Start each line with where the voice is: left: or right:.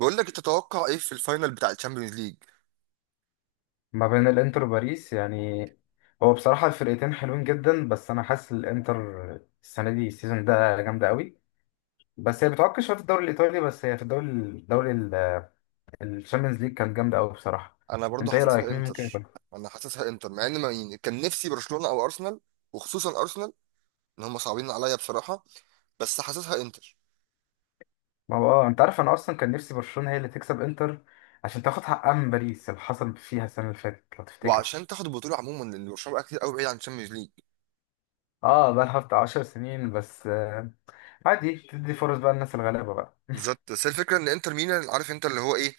right: بقول لك تتوقع ايه في الفاينل بتاع الشامبيونز ليج؟
left: ما بين الانتر وباريس يعني. هو بصراحة الفرقتين حلوين جدا، بس انا حاسس الانتر السنة دي السيزون ده جامدة قوي. بس هي بتعك شوية في الدوري الايطالي، بس هي في الدوري الشامبيونز ليج كانت جامدة قوي بصراحة.
right: انا برضو
left: انت ايه
right: حاسسها
left: رأيك مين ممكن
right: انتر.
left: يكون؟
right: انا حاسسها انتر مع ان ما يعني كان نفسي برشلونة او ارسنال، وخصوصا ارسنال، ان هم صعبين عليا بصراحة. بس حاسسها انتر.
left: ما هو انت عارف انا اصلا كان نفسي برشلونة هي اللي تكسب انتر عشان تاخد حقها من باريس اللي حصل فيها السنة اللي فاتت لو تفتكر.
right: وعشان تاخد البطولة عموما لان برشلونة بقى كتير قوي بعيد عن الشامبيونز ليج.
left: اه بقى لها بتاع 10 سنين بس. عادي تدي فرص بقى للناس الغلابة بقى.
right: بالظبط. بس هي الفكرة ان انتر ميلان عارف انت اللي هو ايه،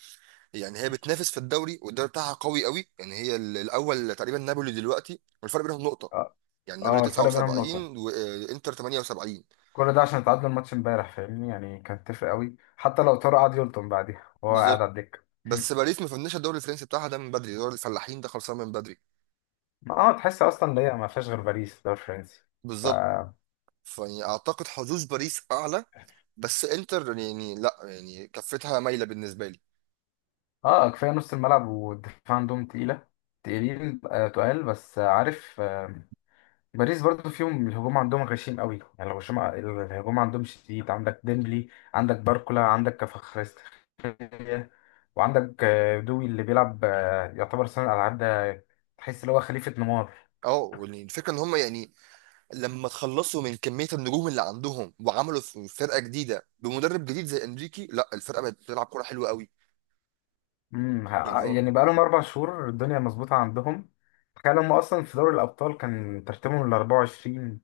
right: يعني هي بتنافس في الدوري والدوري بتاعها قوي قوي، يعني هي الاول تقريبا نابولي دلوقتي والفرق بينهم نقطة.
left: اه
right: يعني نابولي
left: الفرق بينهم نقطة.
right: 79 وانتر 78.
left: كل ده عشان تعادلوا الماتش امبارح، فاهمني يعني، كان تفرق قوي حتى لو طاروا، قعد يلطم بعديها وهو قاعد
right: بالظبط.
left: على الدكه.
right: بس باريس ما فنش الدوري الفرنسي بتاعها ده من بدري، دوري الفلاحين ده خلصان من بدري.
left: ما تحس اصلا ان هي ما فيهاش غير باريس الدوري الفرنسي. ف
right: بالظبط، فيعني اعتقد حظوظ باريس اعلى. بس انتر يعني لا، يعني كفتها مايله بالنسبه لي.
left: اه كفايه نص الملعب والدفاع عندهم تقيله. تقيلين آه تقال بس، عارف. باريس برضو فيهم الهجوم عندهم غشيم قوي، يعني الهجوم عندهم شديد. عندك ديمبلي، عندك باركولا، عندك كفخريستخيليا، وعندك دوي اللي بيلعب، يعتبر صانع العاب ده. تحس اللي هو خليفه نيمار.
right: اه يعني الفكره ان هم يعني لما تخلصوا من كميه النجوم اللي عندهم وعملوا فرقه جديده بمدرب جديد زي انريكي، لا الفرقه بقت بتلعب كوره حلوه قوي. يعني هو.
left: يعني بقالهم 4 شهور الدنيا مظبوطه عندهم. تخيل هم اصلا في دوري الابطال كان ترتيبهم ال 24،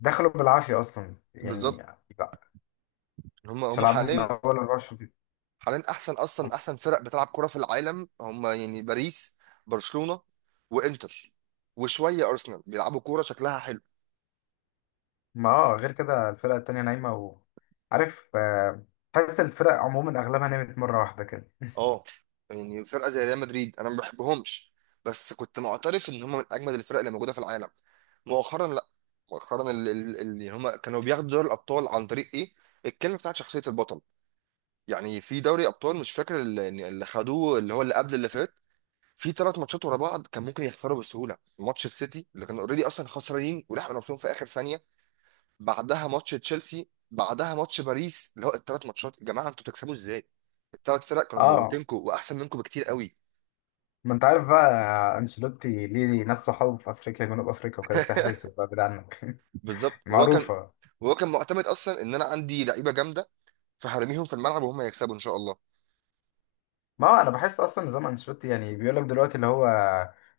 left: دخلوا بالعافيه اصلا يعني.
right: بالظبط.
left: لا،
right: هم
left: مش
right: هم
left: هيلعبوا من
right: حاليا.
left: اول 24.
right: حاليا احسن اصلا احسن فرق بتلعب كوره في العالم هم، يعني باريس، برشلونه، وانتر، وشويه ارسنال بيلعبوا كوره شكلها حلو.
left: ما غير كده الفرقه التانيه نايمه عارف، تحس الفرق عموما اغلبها نامت مره واحده كده.
right: اه يعني فرقه زي ريال مدريد انا ما بحبهمش. بس كنت معترف ان هم من اجمد الفرق اللي موجوده في العالم. مؤخرا لا. مؤخرا اللي هم كانوا بياخدوا دوري الابطال عن طريق ايه، الكلمه بتاعت شخصيه البطل. يعني في دوري ابطال مش فاكر اللي خدوه، اللي هو اللي قبل اللي فات، في ثلاث ماتشات ورا بعض كان ممكن يخسروا بسهوله. ماتش السيتي اللي كانوا اوريدي اصلا خسرانين ولحقوا نفسهم في اخر ثانيه، بعدها ماتش تشيلسي، بعدها ماتش باريس، اللي هو الثلاث ماتشات يا جماعه انتوا تكسبوا ازاي؟ الثلاث فرق كانوا
left: اه
right: موتينكوا واحسن منكم بكتير قوي.
left: ما انت عارف بقى، انشيلوتي ليه ناس صحابه في افريقيا، جنوب افريقيا، وكده سحر وبقى بعيد عنك.
right: بالظبط وهو كان،
left: معروفه.
right: وهو كان معتمد اصلا ان انا عندي لعيبه جامده، فهرميهم في الملعب وهم يكسبوا ان شاء الله.
left: ما هو انا بحس اصلا نظام انشيلوتي يعني بيقول لك دلوقتي اللي هو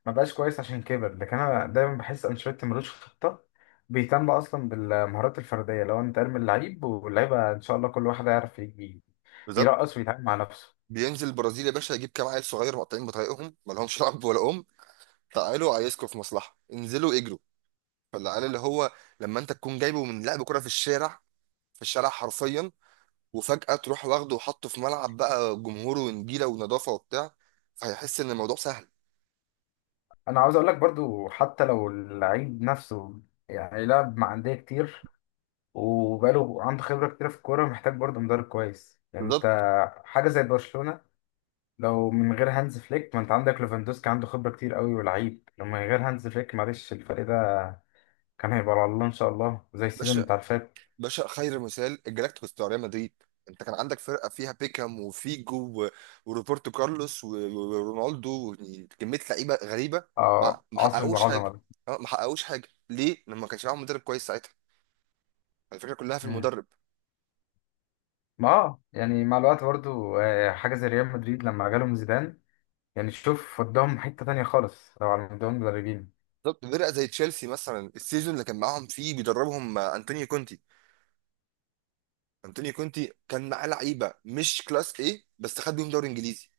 left: ما بقاش كويس عشان كبر، لكن انا دايما بحس انشيلوتي ملوش خطه. بيهتم اصلا بالمهارات الفرديه، لو انت ارمي اللعيب واللعيبه ان شاء الله كل واحد هيعرف
right: بالظبط.
left: يرقص ويتعامل مع نفسه.
right: بينزل البرازيل يا باشا يجيب كام عيل صغير مقطعين بطريقهم ما لهمش لعب ولا ام، تعالوا عايزكم في مصلحه انزلوا اجروا. فالعيال اللي هو لما انت تكون جايبه من لعب كره في الشارع، في الشارع حرفيا، وفجاه تروح واخده وحطه في ملعب بقى، جمهوره ونجيله ونظافه وبتاع، فهيحس ان الموضوع سهل.
left: انا عاوز اقول لك برضو حتى لو اللعيب نفسه يعني لعب مع انديه كتير وبقاله عنده خبره كتير في الكوره، محتاج برضو مدرب كويس يعني، انت
right: بالظبط
left: حاجه زي برشلونه لو من غير هانز فليك، ما انت عندك ليفاندوسكي عنده خبرة كتير قوي ولعيب، لو من غير هانز فليك معلش الفريق ده كان هيبقى على الله ان شاء الله زي السيزون
right: باشا.
left: بتاع اللي فات.
right: باشا خير مثال الجلاكتيكوس بتاع ريال مدريد. انت كان عندك فرقه فيها بيكهام وفيجو وروبرتو كارلوس ورونالدو، يعني كميه لعيبه غريبه. ما
left: عصر
right: حققوش
left: العظمة
right: حاجه.
left: ده.
right: اه ما حققوش حاجه ليه؟ لما ما كانش معاهم مدرب كويس ساعتها. الفكره كلها في
left: مم.
right: المدرب.
left: ما يعني مع الوقت برضو، حاجة زي ريال مدريد لما جالهم زيدان، يعني شوف وداهم حتة تانية خالص لو على مدهم مدربين.
right: بالظبط. فرقه زي تشيلسي مثلا، السيزون اللي كان معاهم فيه بيدربهم انطونيو كونتي. انطونيو كونتي كان معاه لعيبه مش كلاس ايه، بس خد بيهم دوري انجليزي.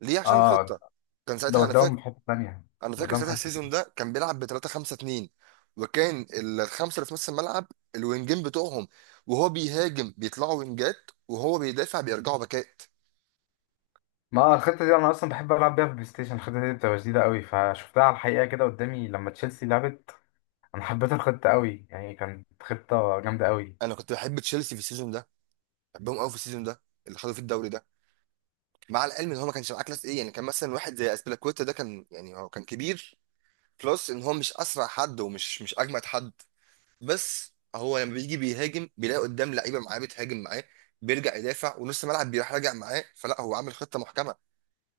right: ليه؟ عشان
left: اه
right: خطه. كان
left: ده
right: ساعتها انا
left: وداهم
right: فاكر.
left: في حتة تانية.
right: انا فاكر
left: وداهم في
right: ساعتها
left: حتة
right: السيزون
left: تانية.
right: ده كان بيلعب ب 3 5 2، وكان الخمسه اللي في نص الملعب الوينجين بتوعهم، وهو بيهاجم بيطلعوا وينجات وهو بيدافع بيرجعوا باكات.
left: ما الخطة دي أنا أصلا بحب ألعب بيها في البلاي ستيشن. الخطة دي بتبقى جديدة قوي، فشفتها على الحقيقة كده قدامي لما تشيلسي لعبت. انا حبيت الخطه قوي، يعني كانت خطه جامده قوي.
right: انا كنت بحب تشيلسي في السيزون ده. بحبهم قوي في السيزون ده اللي خدوا فيه الدوري ده، مع العلم ان هو ما كانش معاه كلاس ايه. يعني كان مثلا واحد زي اسبلاكويتا ده كان يعني هو كان كبير، بلس ان هو مش اسرع حد ومش مش اجمد حد. بس هو لما بيجي بيهاجم بيلاقي قدام لعيبه معاه بتهاجم معاه، بيرجع يدافع ونص الملعب بيروح راجع معاه، فلا هو عامل خطه محكمه.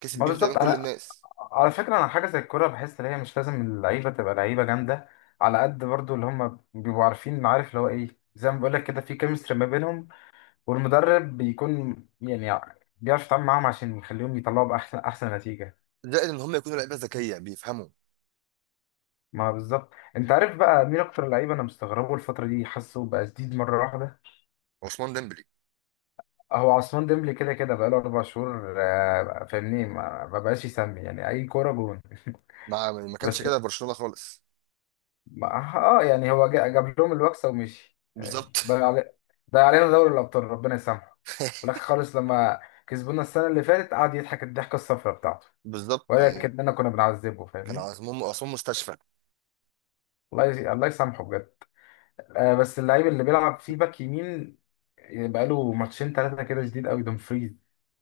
right: كسب
left: ما
right: بيهم تقريبا
left: بالظبط.
right: كل
left: انا
right: الناس.
left: على فكره، انا حاجه زي الكوره بحس ان هي مش لازم اللعيبه تبقى لعيبه جامده، على قد برضو اللي هم بيبقوا عارفين عارف اللي هو ايه، زي ما بقول لك كده في كيمستري ما بينهم، والمدرب بيكون يعني بيعرف يتعامل معاهم عشان يخليهم يطلعوا باحسن احسن نتيجه.
right: زائد ان هم يكونوا لعيبه ذكيه بيفهموا.
left: ما بالظبط. انت عارف بقى مين اكتر لعيبه انا مستغربه الفتره دي، حاسه بقى جديد مره واحده.
right: عثمان ديمبلي.
left: هو عثمان ديمبلي كده كده بقاله 4 شهور، فاهمني، ما بقاش يسمي يعني اي كوره جون.
right: ما كانش
left: بس
right: كده في برشلونه خالص.
left: يعني هو جاب لهم الوكسه ومشي، يعني
right: بالظبط.
left: ضيع علينا دوري الابطال ربنا يسامحه. في الاخر خالص لما كسبونا السنه اللي فاتت قعد يضحك الضحكه الصفراء بتاعته.
right: بالظبط يعني
left: ولكن انا كنا بنعذبه
right: كان
left: فاهمين.
right: عثمان مستشفى.
left: الله يسامحه بجد. بس اللعيب اللي بيلعب فيه باك يمين، يعني بقاله ماتشين ثلاثه كده جديد قوي، دومفريز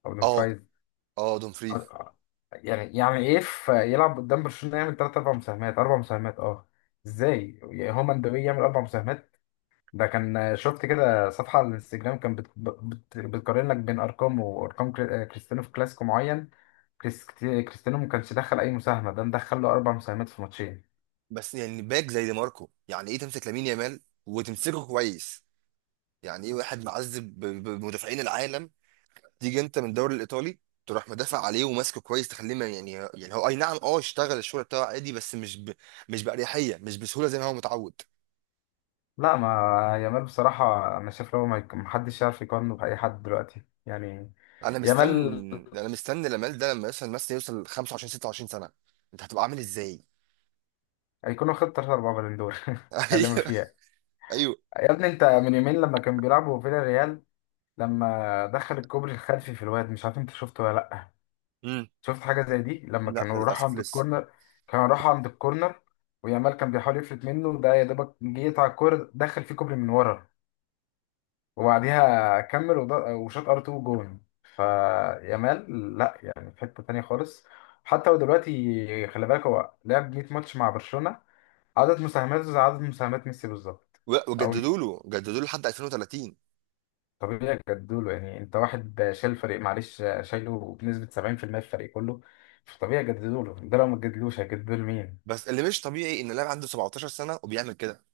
left: او
right: اه.
left: دومفريز.
right: اه دومفري.
left: آه، آه. يعني ايه يلعب قدام برشلونه يعمل ثلاث اربع مساهمات، اربع مساهمات ازاي؟ يعني هو مندوي يعمل اربع مساهمات. ده كان شفت كده صفحة على الانستجرام كان بتقارن لك بين أرقام وأرقام، كريستيانو في كلاسيكو معين، كريستيانو ما كانش دخل أي مساهمة، ده مدخل له أربع مساهمات في ماتشين.
right: بس يعني باك زي دي ماركو، يعني ايه تمسك لامين يامال وتمسكه كويس؟ يعني ايه واحد معذب بمدافعين العالم، تيجي انت من الدوري الايطالي تروح مدافع عليه وماسكه كويس، تخليه يعني هو اي نعم، اشتغل الشغل بتاعه عادي، بس مش باريحيه، مش بسهوله زي ما هو متعود.
left: لا ما يامال بصراحة أنا شايف، لو ما يك- محدش يعرف يقارنه بأي حد دلوقتي يعني.
right: انا
left: يامال
right: مستني. انا مستني لامال ده لما يوصل مثلا يوصل 25 26 سنه، انت هتبقى عامل ازاي؟
left: هيكون واخد تلاتة أربعة بالون دور. اللي ما
right: ايوه.
left: فيها.
right: ايوه.
left: يا ابني، أنت من يومين لما كان بيلعبوا فيلا ريال، لما دخل الكوبري الخلفي في الواد، مش عارف أنت شفته ولا لأ؟
right: امم.
left: شفت حاجة زي دي لما
right: لا
left: كانوا راحوا
right: للاسف
left: عند
right: لسه.
left: الكورنر. كانوا راحوا عند الكورنر ويامال كان بيحاول يفلت منه، ده يا دوبك جه يقطع الكورة دخل فيه كوبري من ورا، وبعديها كمل وشاط ار 2 جون. فيامال لا، يعني في حتة تانية خالص. حتى هو دلوقتي خلي بالك هو لعب 100 ماتش مع برشلونة، عدد مساهماته زي عدد مساهمات ميسي بالظبط. أو
right: وجددوا له لحد 2030.
left: طبيعي جدوله، يعني أنت واحد شايل فريق معلش، شايله بنسبة 70% في المية في الفريق كله. فطبيعي جددوله، ده لو ما تجددلوش هيجددوله مين؟
right: بس اللي مش طبيعي ان اللاعب عنده 17 سنه وبيعمل كده.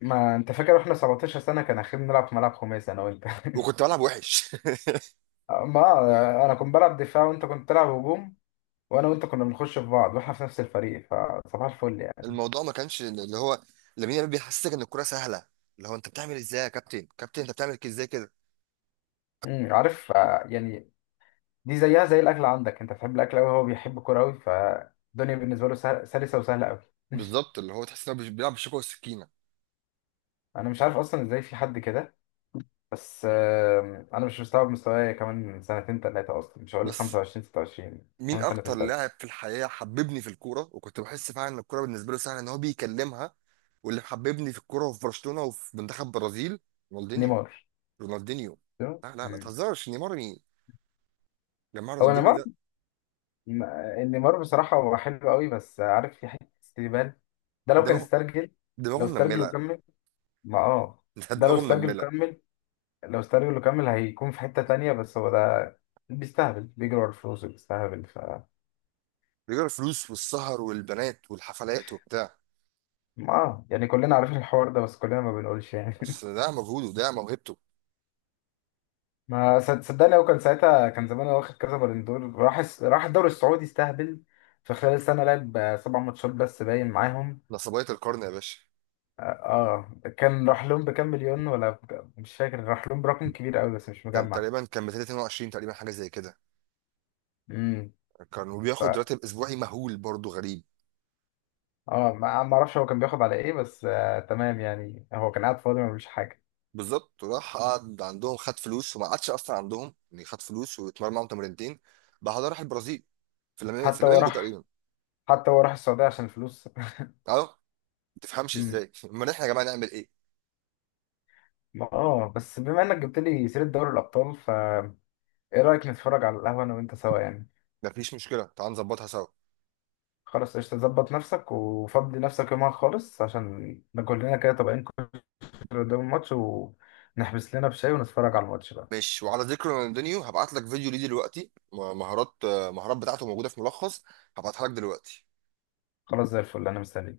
left: ما انت فاكر واحنا 17 سنه كان اخير بنلعب في ملعب خماسي انا وانت؟
right: وكنت بلعب وحش.
left: ما انا كنت بلعب دفاع وانت كنت تلعب هجوم، وانا وانت كنا بنخش في بعض واحنا في نفس الفريق، فصباح الفل يعني.
right: الموضوع ما كانش اللي هو لامين يامال بيحسسك ان الكرة سهله، اللي هو انت بتعمل ازاي يا كابتن، كابتن انت بتعمل كده ازاي كده.
left: عارف، يعني دي زيها زي الاكل. عندك انت بتحب الاكل قوي، هو بيحب الكوره قوي، فالدنيا بالنسبه له سلسه وسهله قوي.
right: بالظبط، اللي هو تحس انه بيلعب بالشوكه والسكينه.
left: انا مش عارف اصلا ازاي في حد كده. بس انا مش مستوعب مستواي كمان سنتين ثلاثه، اصلا مش هقول
right: بس
left: 25 26،
right: مين
left: كمان
right: اكتر
left: سنتين
right: لاعب
left: ثلاثه.
right: في الحياه حببني في الكوره وكنت بحس فعلا ان الكوره بالنسبه له سهله ان هو بيكلمها، واللي حببني في الكوره وفي برشلونه وفي منتخب برازيل؟ رونالدينيو.
left: نيمار.
right: رونالدينيو.
left: تمام؟
right: لا لا لا
left: مم.
right: تهزرش. نيمار مين؟ نيمار
left: هو
right: رونالدينيو
left: نيمار.
right: ده.
left: م- نيمار بصراحة هو حلو قوي بس عارف في حتة استهبال، ده لو كان
right: دماغه
left: استرجل،
right: دماغه
left: لو استرجل
right: منمله.
left: وكمل. ما
right: ده
left: ده لو
right: دماغه
left: استرجل
right: منمله.
left: وكمل، لو استرجل وكمل هيكون في حتة تانية، بس هو ده بيستهبل بيجري ورا الفلوس بيستهبل.
right: رجال الفلوس والسهر والبنات والحفلات وبتاع.
left: ما يعني كلنا عارفين الحوار ده بس كلنا ما بنقولش
right: بس
left: يعني.
right: ده مجهوده، ده موهبته.
left: ما صدقني هو كان ساعتها، كان زمان هو واخد كذا بالون دور، راح راح الدوري السعودي استهبل، في خلال سنة لعب 7 ماتشات بس باين معاهم.
right: نصبية القرن يا باشا.
left: اه كان راح لهم بكام مليون ولا مش فاكر، راح لهم برقم كبير قوي بس مش
right: كان
left: مجمع.
right: تقريبا كان 22 تقريبا، حاجه زي كده.
left: امم
right: كان
left: ف
right: وبياخد راتب اسبوعي مهول برضه غريب.
left: اه ما اعرفش هو كان بياخد على ايه، بس تمام، يعني هو كان قاعد فاضي ما بيعملش حاجه.
right: بالظبط، راح قعد عندهم، خد فلوس وما قعدش اصلا عندهم يعني. خد فلوس واتمرن معاهم تمرينتين، بعدها راح البرازيل. في الفلامينجو في
left: حتى هو
right: الفلامينجو
left: راح
right: تقريبا.
left: حتى هو راح السعوديه عشان الفلوس.
right: اه ما تفهمش
left: امم
right: ازاي. امال احنا يا جماعه نعمل ايه؟
left: بس بما انك جبت لي سيره دوري الابطال، ايه رايك نتفرج على القهوه انا وانت سوا يعني؟
right: مفيش مشكله، تعال نظبطها سوا.
left: خلاص قشطة، ظبط نفسك وفضي نفسك يومها خالص عشان ناكل لنا كده طبقين كشري قدام الماتش، ونحبس لنا بشاي ونتفرج على الماتش بقى.
right: ماشي. وعلى ذكر رونالدينيو هبعت لك فيديو ليه دلوقتي، المهارات بتاعته موجوده في ملخص. هبعتها لك دلوقتي.
left: خلاص زي الفل، انا مستني.